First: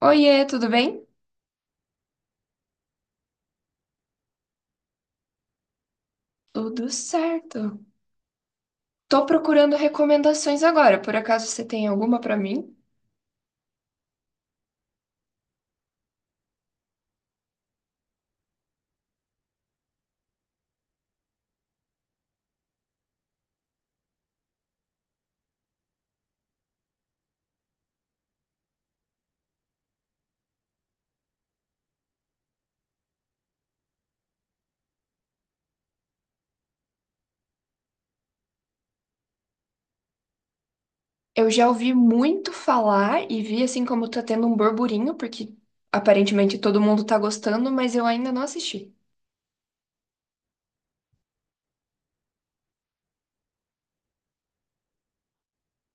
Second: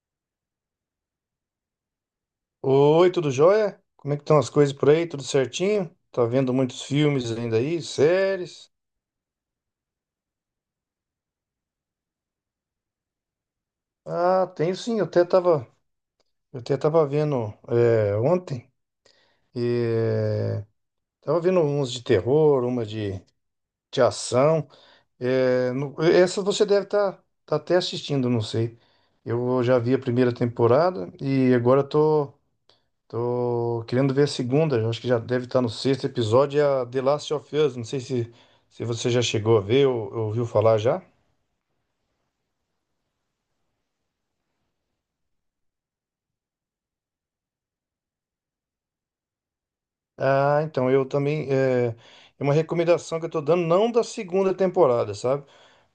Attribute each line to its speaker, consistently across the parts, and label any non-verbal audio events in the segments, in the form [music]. Speaker 1: Oiê, tudo bem?
Speaker 2: Oi, tudo jóia? Como é que estão as coisas por aí? Tudo certinho? Tá vendo muitos
Speaker 1: Tudo
Speaker 2: filmes ainda
Speaker 1: certo.
Speaker 2: aí, séries?
Speaker 1: Tô procurando recomendações agora. Por acaso você tem alguma pra mim?
Speaker 2: Ah, tenho sim, eu até tava vendo ontem. é, Tava vendo uns de terror, de ação. Essa você deve estar tá até assistindo, não sei. Eu já vi a primeira temporada e agora tô. Tô querendo ver a segunda, eu acho que já deve estar no sexto episódio, é a The Last of Us. Não sei se, Se você já chegou a ver ou ouviu falar já.
Speaker 1: Eu já ouvi muito falar e vi assim como tá tendo um burburinho, porque aparentemente todo mundo tá gostando, mas eu ainda não assisti.
Speaker 2: Ah, então eu também. É uma recomendação que eu tô dando, não da segunda temporada, sabe?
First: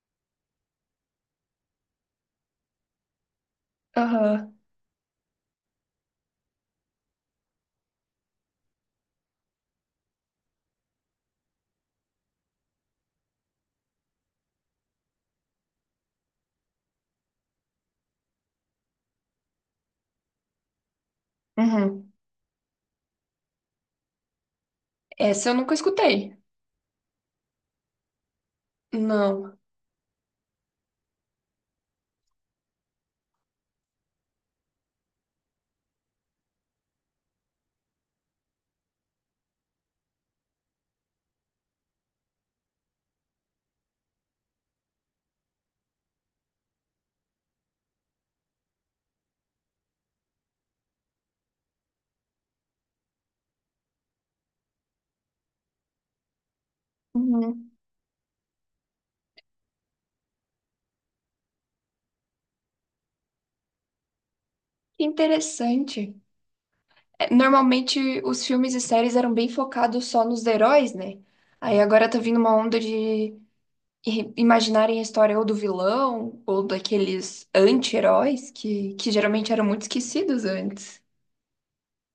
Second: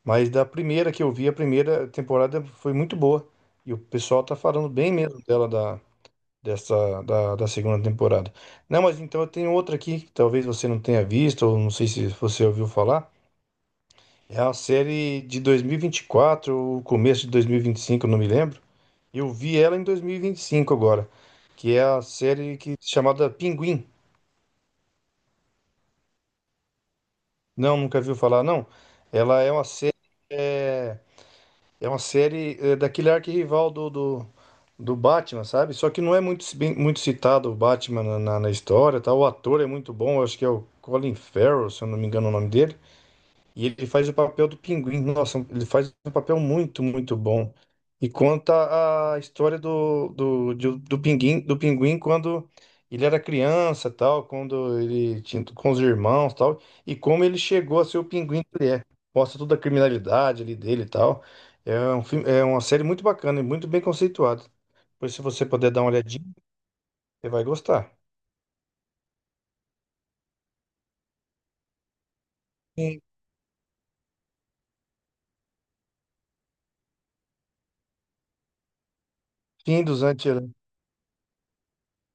Speaker 2: Mas da primeira que eu vi, a primeira temporada foi muito boa. E o pessoal tá
Speaker 1: Aham.
Speaker 2: falando bem mesmo dela, da, dessa, da, da segunda temporada. Não, mas então eu tenho outra aqui, que talvez você não tenha visto, ou não sei se você ouviu falar. É a série de 2024, o começo de 2025, eu não me lembro. Eu vi ela em 2025 agora, que é a
Speaker 1: Uhum.
Speaker 2: série que chamada Pinguim.
Speaker 1: Essa eu nunca escutei.
Speaker 2: Não, nunca viu falar, não. Ela é
Speaker 1: Não.
Speaker 2: uma série, é, É uma série daquele arquirrival do Batman, sabe? Só que não é muito citado o Batman na história, tá? O ator é muito bom, eu acho que é o Colin Farrell, se eu não me engano o nome dele. E ele faz o papel do pinguim. Nossa, ele faz um papel muito, muito bom. E conta a história pinguim, do pinguim quando ele era criança, tal, quando ele tinha com os irmãos, tal, e como ele
Speaker 1: Uhum.
Speaker 2: chegou a ser o pinguim que ele é. Mostra toda a criminalidade ali dele e tal. É um filme, é uma série muito bacana e muito bem conceituada.
Speaker 1: Que
Speaker 2: Pois se você puder dar uma
Speaker 1: interessante.
Speaker 2: olhadinha, você
Speaker 1: É,
Speaker 2: vai gostar.
Speaker 1: normalmente os filmes e séries eram bem focados só nos heróis, né? Aí agora tá vindo uma onda
Speaker 2: Sim.
Speaker 1: de e imaginarem a história ou do vilão ou daqueles anti-heróis que geralmente eram muito
Speaker 2: Fim dos Antes.
Speaker 1: esquecidos antes.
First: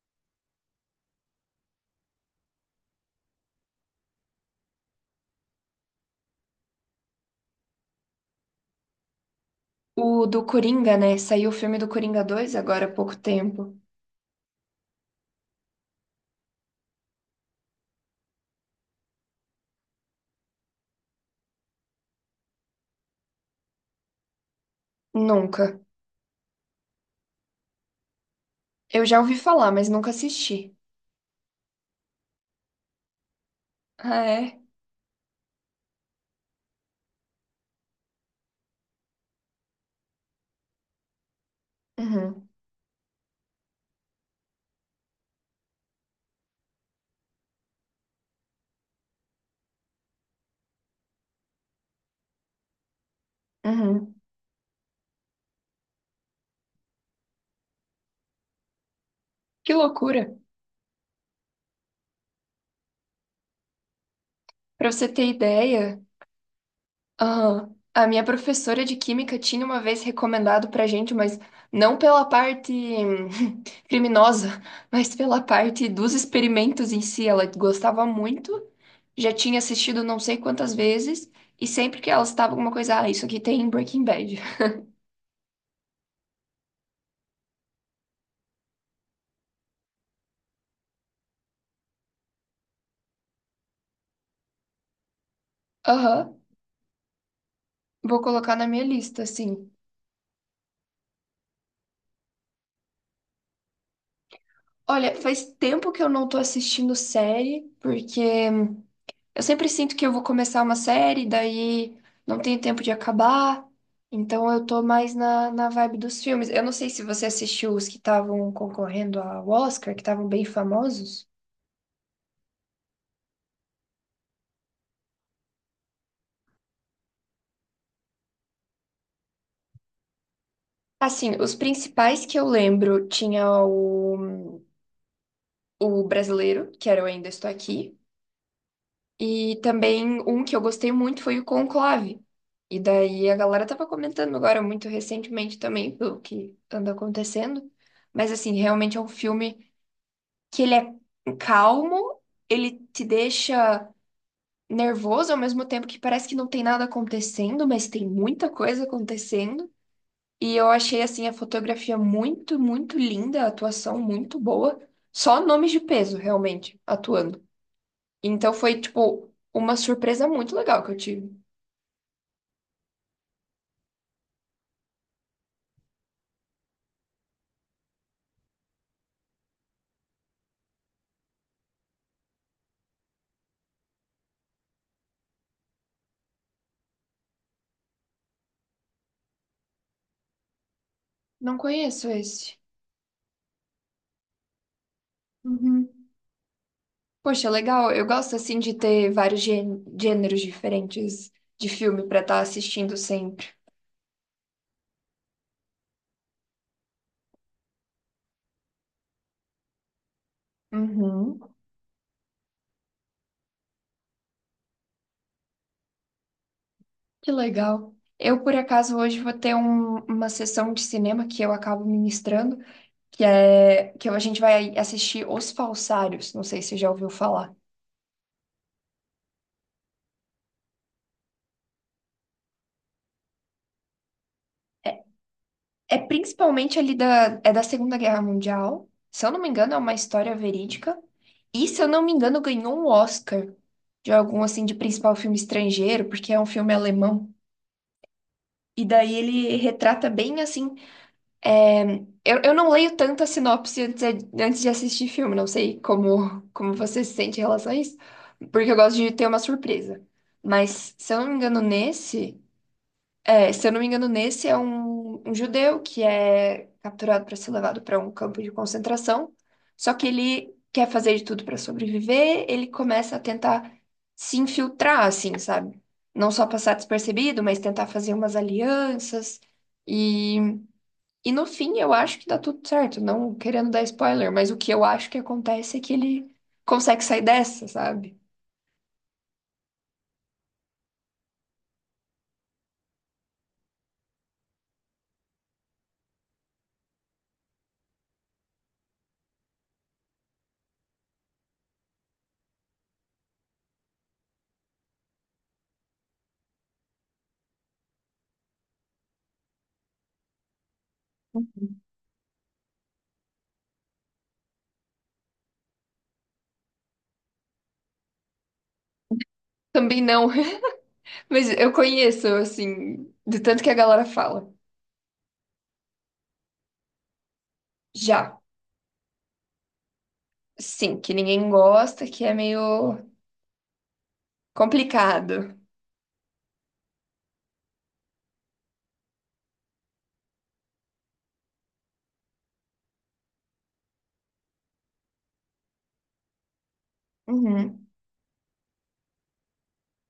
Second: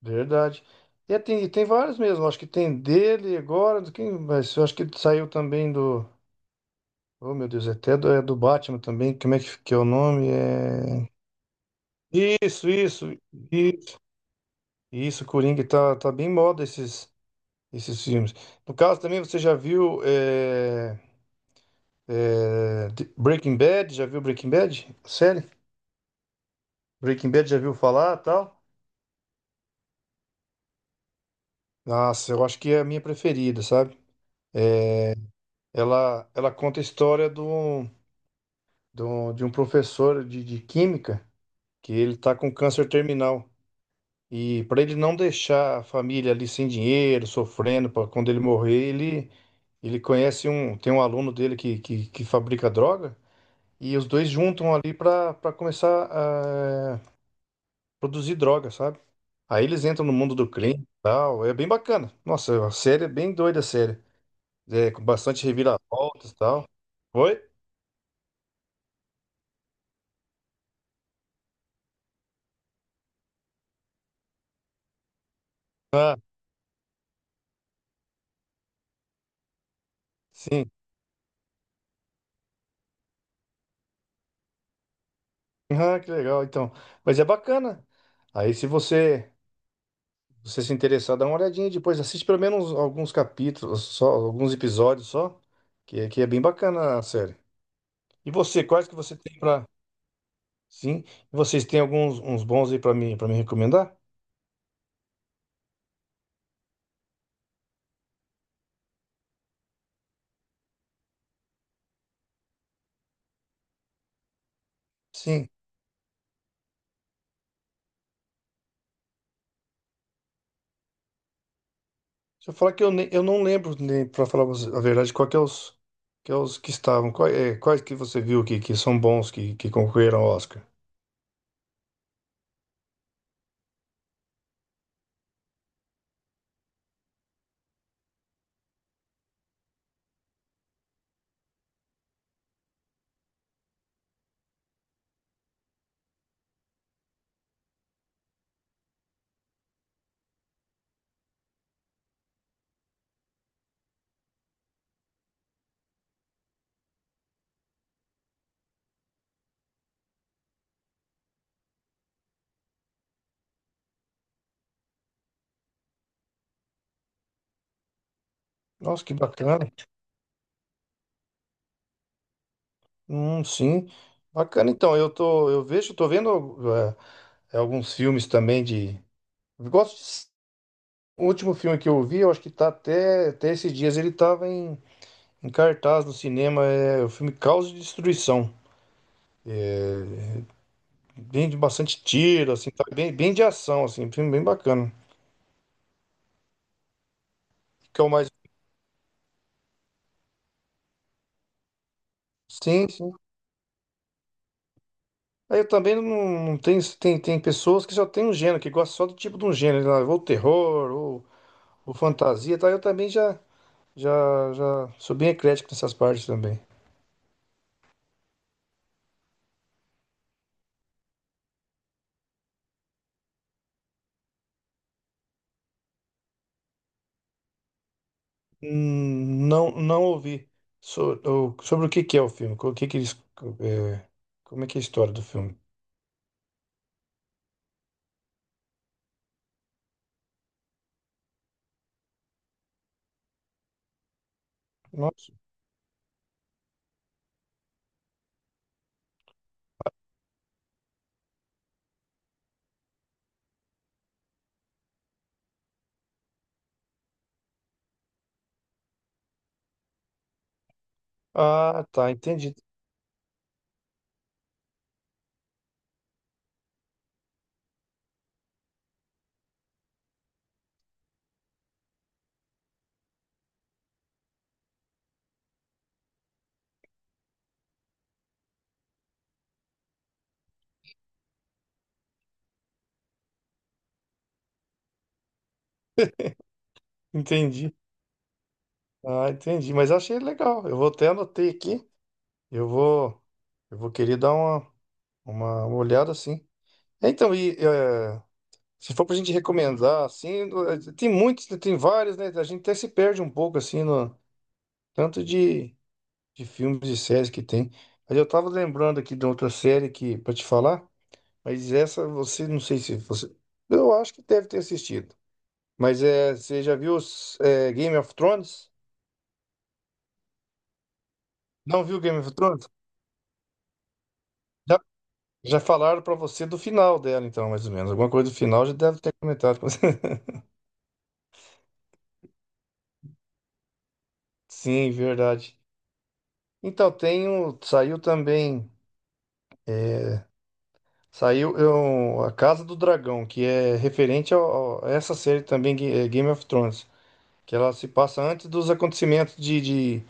Speaker 2: Verdade. E tem vários mesmo, acho que tem dele agora, do quem, mas eu acho que saiu também do. Oh, meu Deus, é até do, é do Batman também. Como é que é o
Speaker 1: O
Speaker 2: nome?
Speaker 1: do Coringa,
Speaker 2: É...
Speaker 1: né? Saiu o filme do Coringa 2
Speaker 2: Isso,
Speaker 1: agora há pouco
Speaker 2: isso,
Speaker 1: tempo.
Speaker 2: isso, isso, Coringa, tá bem em moda esses filmes. No caso também, você já viu Breaking Bad? Já viu Breaking Bad? Série?
Speaker 1: Nunca.
Speaker 2: Breaking Bad já viu falar tal?
Speaker 1: Eu já ouvi falar, mas nunca assisti.
Speaker 2: Nossa, eu acho que é a minha preferida, sabe?
Speaker 1: Ah, é?
Speaker 2: Ela conta a história do de um professor de química que ele tá
Speaker 1: Uhum.
Speaker 2: com câncer terminal. E para ele não deixar a família ali sem dinheiro, sofrendo, para quando ele morrer, ele conhece um, tem um aluno dele que fabrica droga e os
Speaker 1: Uhum.
Speaker 2: dois juntam ali para começar a produzir droga, sabe? Aí
Speaker 1: Que
Speaker 2: eles entram no
Speaker 1: loucura.
Speaker 2: mundo do crime e tal, é bem bacana. Nossa, a série é bem doida, a série.
Speaker 1: Pra
Speaker 2: É, com
Speaker 1: você ter
Speaker 2: bastante
Speaker 1: ideia.
Speaker 2: reviravoltas e tal. Oi?
Speaker 1: Aham, a minha professora de química tinha uma vez recomendado pra gente, mas não pela parte [laughs] criminosa, mas pela parte dos
Speaker 2: Ah,
Speaker 1: experimentos em si. Ela gostava muito, já tinha assistido não sei
Speaker 2: sim.
Speaker 1: quantas vezes, e sempre que ela estava alguma coisa, ah, isso aqui tem em Breaking Bad. [laughs]
Speaker 2: Ah, que legal, então. Mas é bacana. Aí, se você, Você se interessar, dá uma olhadinha depois. Assiste pelo menos alguns capítulos, só alguns episódios só, que é
Speaker 1: Aham,
Speaker 2: bem bacana a série.
Speaker 1: vou
Speaker 2: E
Speaker 1: colocar
Speaker 2: você,
Speaker 1: na minha
Speaker 2: quais que você
Speaker 1: lista,
Speaker 2: tem pra.
Speaker 1: assim.
Speaker 2: Sim, vocês têm alguns uns bons aí pra mim, para me recomendar?
Speaker 1: Olha, faz tempo que eu não tô assistindo série, porque eu sempre sinto que eu vou começar uma série, daí não tenho tempo de acabar. Então eu tô mais na,
Speaker 2: Sim.
Speaker 1: na vibe dos filmes. Eu não sei se você assistiu os que estavam concorrendo ao Oscar, que estavam bem famosos.
Speaker 2: Deixa eu falar que eu não lembro, nem, para falar você a verdade, qual que é os que, é os que estavam, quais que você viu que são bons, que concorreram ao Oscar.
Speaker 1: Assim, os principais que eu lembro tinha o brasileiro, que era o Ainda Estou Aqui, e também um que eu gostei muito foi o Conclave. E daí a galera tava comentando agora muito recentemente também pelo que anda acontecendo, mas assim, realmente é um filme que ele é calmo, ele te deixa nervoso ao mesmo tempo que parece que não tem nada acontecendo, mas tem muita coisa acontecendo. E eu achei assim a fotografia muito, muito linda, a atuação muito boa. Só nomes de peso realmente atuando. Então foi
Speaker 2: Nossa, que
Speaker 1: tipo
Speaker 2: bacana.
Speaker 1: uma surpresa muito legal que eu tive.
Speaker 2: Sim. Bacana, então, eu vejo, tô vendo alguns filmes também de. Eu gosto de... O último filme que eu vi, eu acho que tá até esses dias, em cartaz no cinema, é o filme Caos e Destruição. Bem
Speaker 1: Não
Speaker 2: de bastante
Speaker 1: conheço
Speaker 2: tiro,
Speaker 1: esse.
Speaker 2: assim, bem de ação, assim, um filme bem bacana.
Speaker 1: Uhum. Poxa, legal.
Speaker 2: Que é
Speaker 1: Eu
Speaker 2: o mais.
Speaker 1: gosto assim de ter vários gêneros diferentes de filme pra estar
Speaker 2: Sim,
Speaker 1: assistindo
Speaker 2: sim.
Speaker 1: sempre.
Speaker 2: Aí eu também não, não tem, tem, Tem pessoas que só tem um gênero, que gostam só do tipo de um gênero, lá,
Speaker 1: Uhum.
Speaker 2: ou fantasia, tá? Eu também já. Já sou bem eclético nessas partes também.
Speaker 1: Que legal. Eu, por acaso, hoje vou ter uma sessão de cinema que eu acabo ministrando, que é que a gente vai assistir Os Falsários. Não sei se você já ouviu falar.
Speaker 2: Não, não ouvi sobre o que que é o filme, o que que eles, é, como é que é a
Speaker 1: É,
Speaker 2: história do filme.
Speaker 1: é principalmente ali da Segunda Guerra Mundial. Se eu não me engano, é uma história verídica. E, se eu não me engano, ganhou um Oscar de algum, assim, de principal
Speaker 2: Nossa.
Speaker 1: filme estrangeiro, porque é um filme alemão. E daí ele retrata bem, assim, é, eu não leio tanta sinopse antes de assistir filme, não sei como você se sente em relação a isso, porque eu gosto de ter uma surpresa. Mas, se eu não me engano,
Speaker 2: Ah, tá,
Speaker 1: nesse,
Speaker 2: entendi,
Speaker 1: é, se eu não me engano, nesse é um judeu que é capturado para ser levado para um campo de concentração, só que ele quer fazer de tudo para sobreviver, ele começa a tentar se infiltrar, assim, sabe? Não só passar despercebido, mas tentar fazer umas alianças. E no fim, eu acho que dá tudo certo, não querendo dar spoiler, mas o que eu acho que acontece é que ele consegue sair dessa,
Speaker 2: entendi.
Speaker 1: sabe?
Speaker 2: Ah, entendi, mas achei legal. Eu vou até anotei aqui. Eu vou, eu vou querer dar uma olhada assim. Então, e é, Se for pra gente recomendar, tem muitos, tem vários, né? A gente até se perde um pouco assim no tanto de filmes e séries que tem. Mas eu tava lembrando aqui de outra série que para te falar, mas essa você não sei se você, eu acho que deve ter assistido. Você já viu os, Game of Thrones?
Speaker 1: Também não, [laughs] mas eu
Speaker 2: Não viu Game
Speaker 1: conheço,
Speaker 2: of Thrones?
Speaker 1: assim, de tanto que a galera fala.
Speaker 2: Já, Já falaram pra você do final dela, então, mais ou menos. Alguma coisa do
Speaker 1: Já,
Speaker 2: final já deve ter comentado com você.
Speaker 1: sim, que ninguém gosta, que é meio
Speaker 2: [laughs] Sim, verdade.
Speaker 1: complicado.
Speaker 2: Então, tem o, saiu também, saiu eu, A Casa do Dragão, que é referente a essa série também, Game of Thrones. Que ela
Speaker 1: Uhum.
Speaker 2: se passa antes dos acontecimentos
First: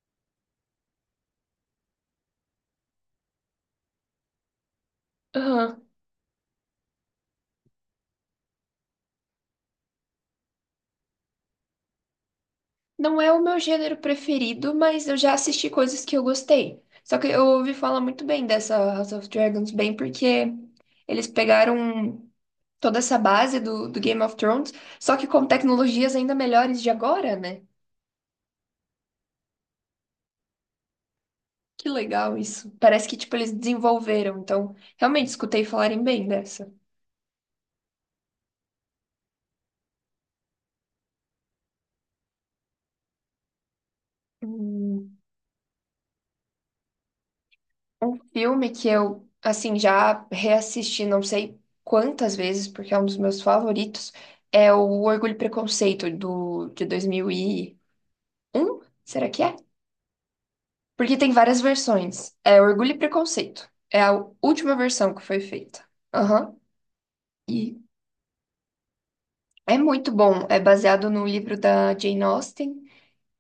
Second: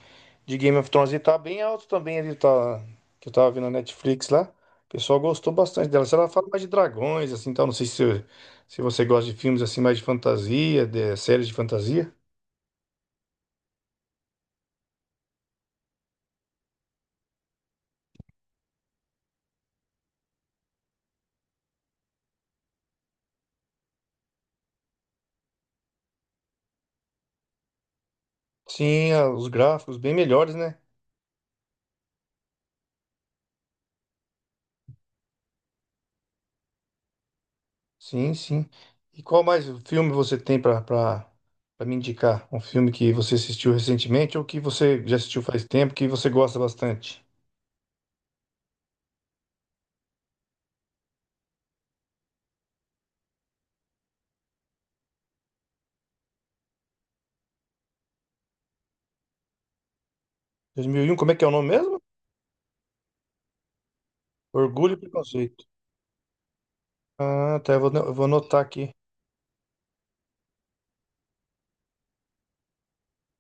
Speaker 2: de Game of Thrones. E tá bem alto também ali, tá, que eu tava vendo na Netflix lá. O pessoal gostou
Speaker 1: Aham.
Speaker 2: bastante dela. Se ela fala mais de dragões, assim, tal. Não sei se, Se você gosta de filmes assim, mais de fantasia, de séries de fantasia.
Speaker 1: Não é o meu gênero preferido, mas eu já assisti coisas que eu gostei. Só que eu ouvi falar muito bem dessa House of Dragons, bem porque eles pegaram toda essa base do Game of Thrones, só que com tecnologias ainda melhores de agora, né?
Speaker 2: Sim, a- os gráficos bem melhores, né?
Speaker 1: Que legal isso. Parece que, tipo, eles desenvolveram. Então, realmente, escutei falarem bem dessa.
Speaker 2: Sim, sim. E qual mais filme você tem para pra me indicar? Um filme que você assistiu recentemente ou que você já
Speaker 1: Hum,
Speaker 2: assistiu faz tempo, que você gosta bastante?
Speaker 1: Um filme que eu, assim, já reassisti não sei quantas vezes, porque é um dos meus favoritos, é o Orgulho e Preconceito, de 2001, será que é?
Speaker 2: Dois mil e
Speaker 1: Porque
Speaker 2: um. Como
Speaker 1: tem
Speaker 2: é que é o
Speaker 1: várias
Speaker 2: nome mesmo?
Speaker 1: versões. É Orgulho e Preconceito. É a última
Speaker 2: Orgulho e
Speaker 1: versão que foi
Speaker 2: Preconceito.
Speaker 1: feita. Aham.
Speaker 2: Ah, tá.
Speaker 1: E
Speaker 2: Eu vou anotar aqui.
Speaker 1: É muito bom. É baseado no livro da Jane Austen.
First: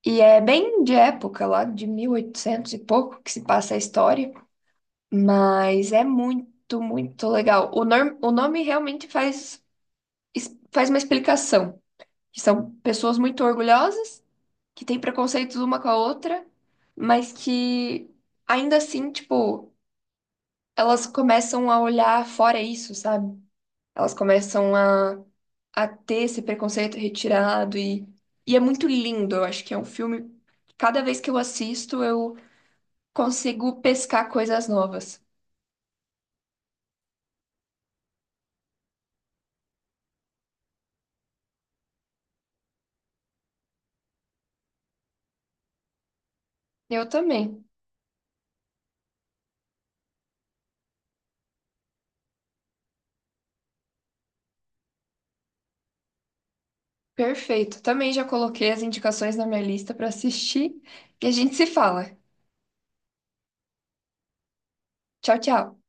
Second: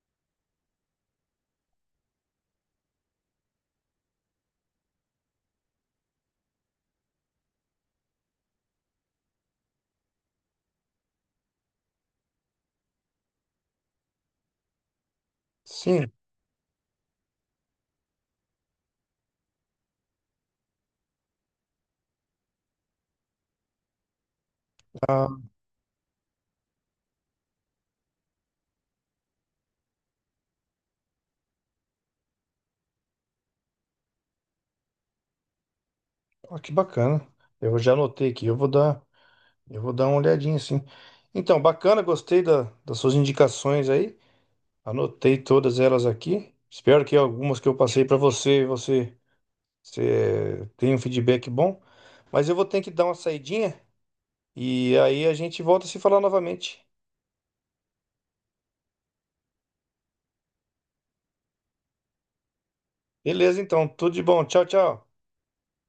Speaker 1: E é bem de época, lá de 1800 e oitocentos e pouco, que se passa a história. Mas é muito, muito legal. O nome realmente faz, faz uma explicação. Que são pessoas muito orgulhosas, que têm preconceitos uma com a
Speaker 2: Sim.
Speaker 1: outra, mas que ainda assim, tipo, elas começam a olhar fora isso, sabe? Elas começam a,
Speaker 2: Tá. Ah,
Speaker 1: a ter esse preconceito retirado e é muito lindo. Eu acho que é um filme. Cada vez que eu assisto, eu consigo pescar coisas novas.
Speaker 2: ó, que bacana. Eu já anotei aqui. Eu vou dar uma olhadinha, sim. Então, bacana. Gostei da, das suas indicações aí. Anotei todas elas aqui. Espero
Speaker 1: Eu
Speaker 2: que algumas
Speaker 1: também.
Speaker 2: que eu passei você tenha um feedback bom. Mas eu vou ter que dar uma saidinha e aí a gente volta a se falar novamente.
Speaker 1: Perfeito. Também já coloquei as indicações na minha lista para assistir e a gente se fala.
Speaker 2: Beleza, então. Tudo de bom. Tchau, tchau.
Speaker 1: Tchau, tchau.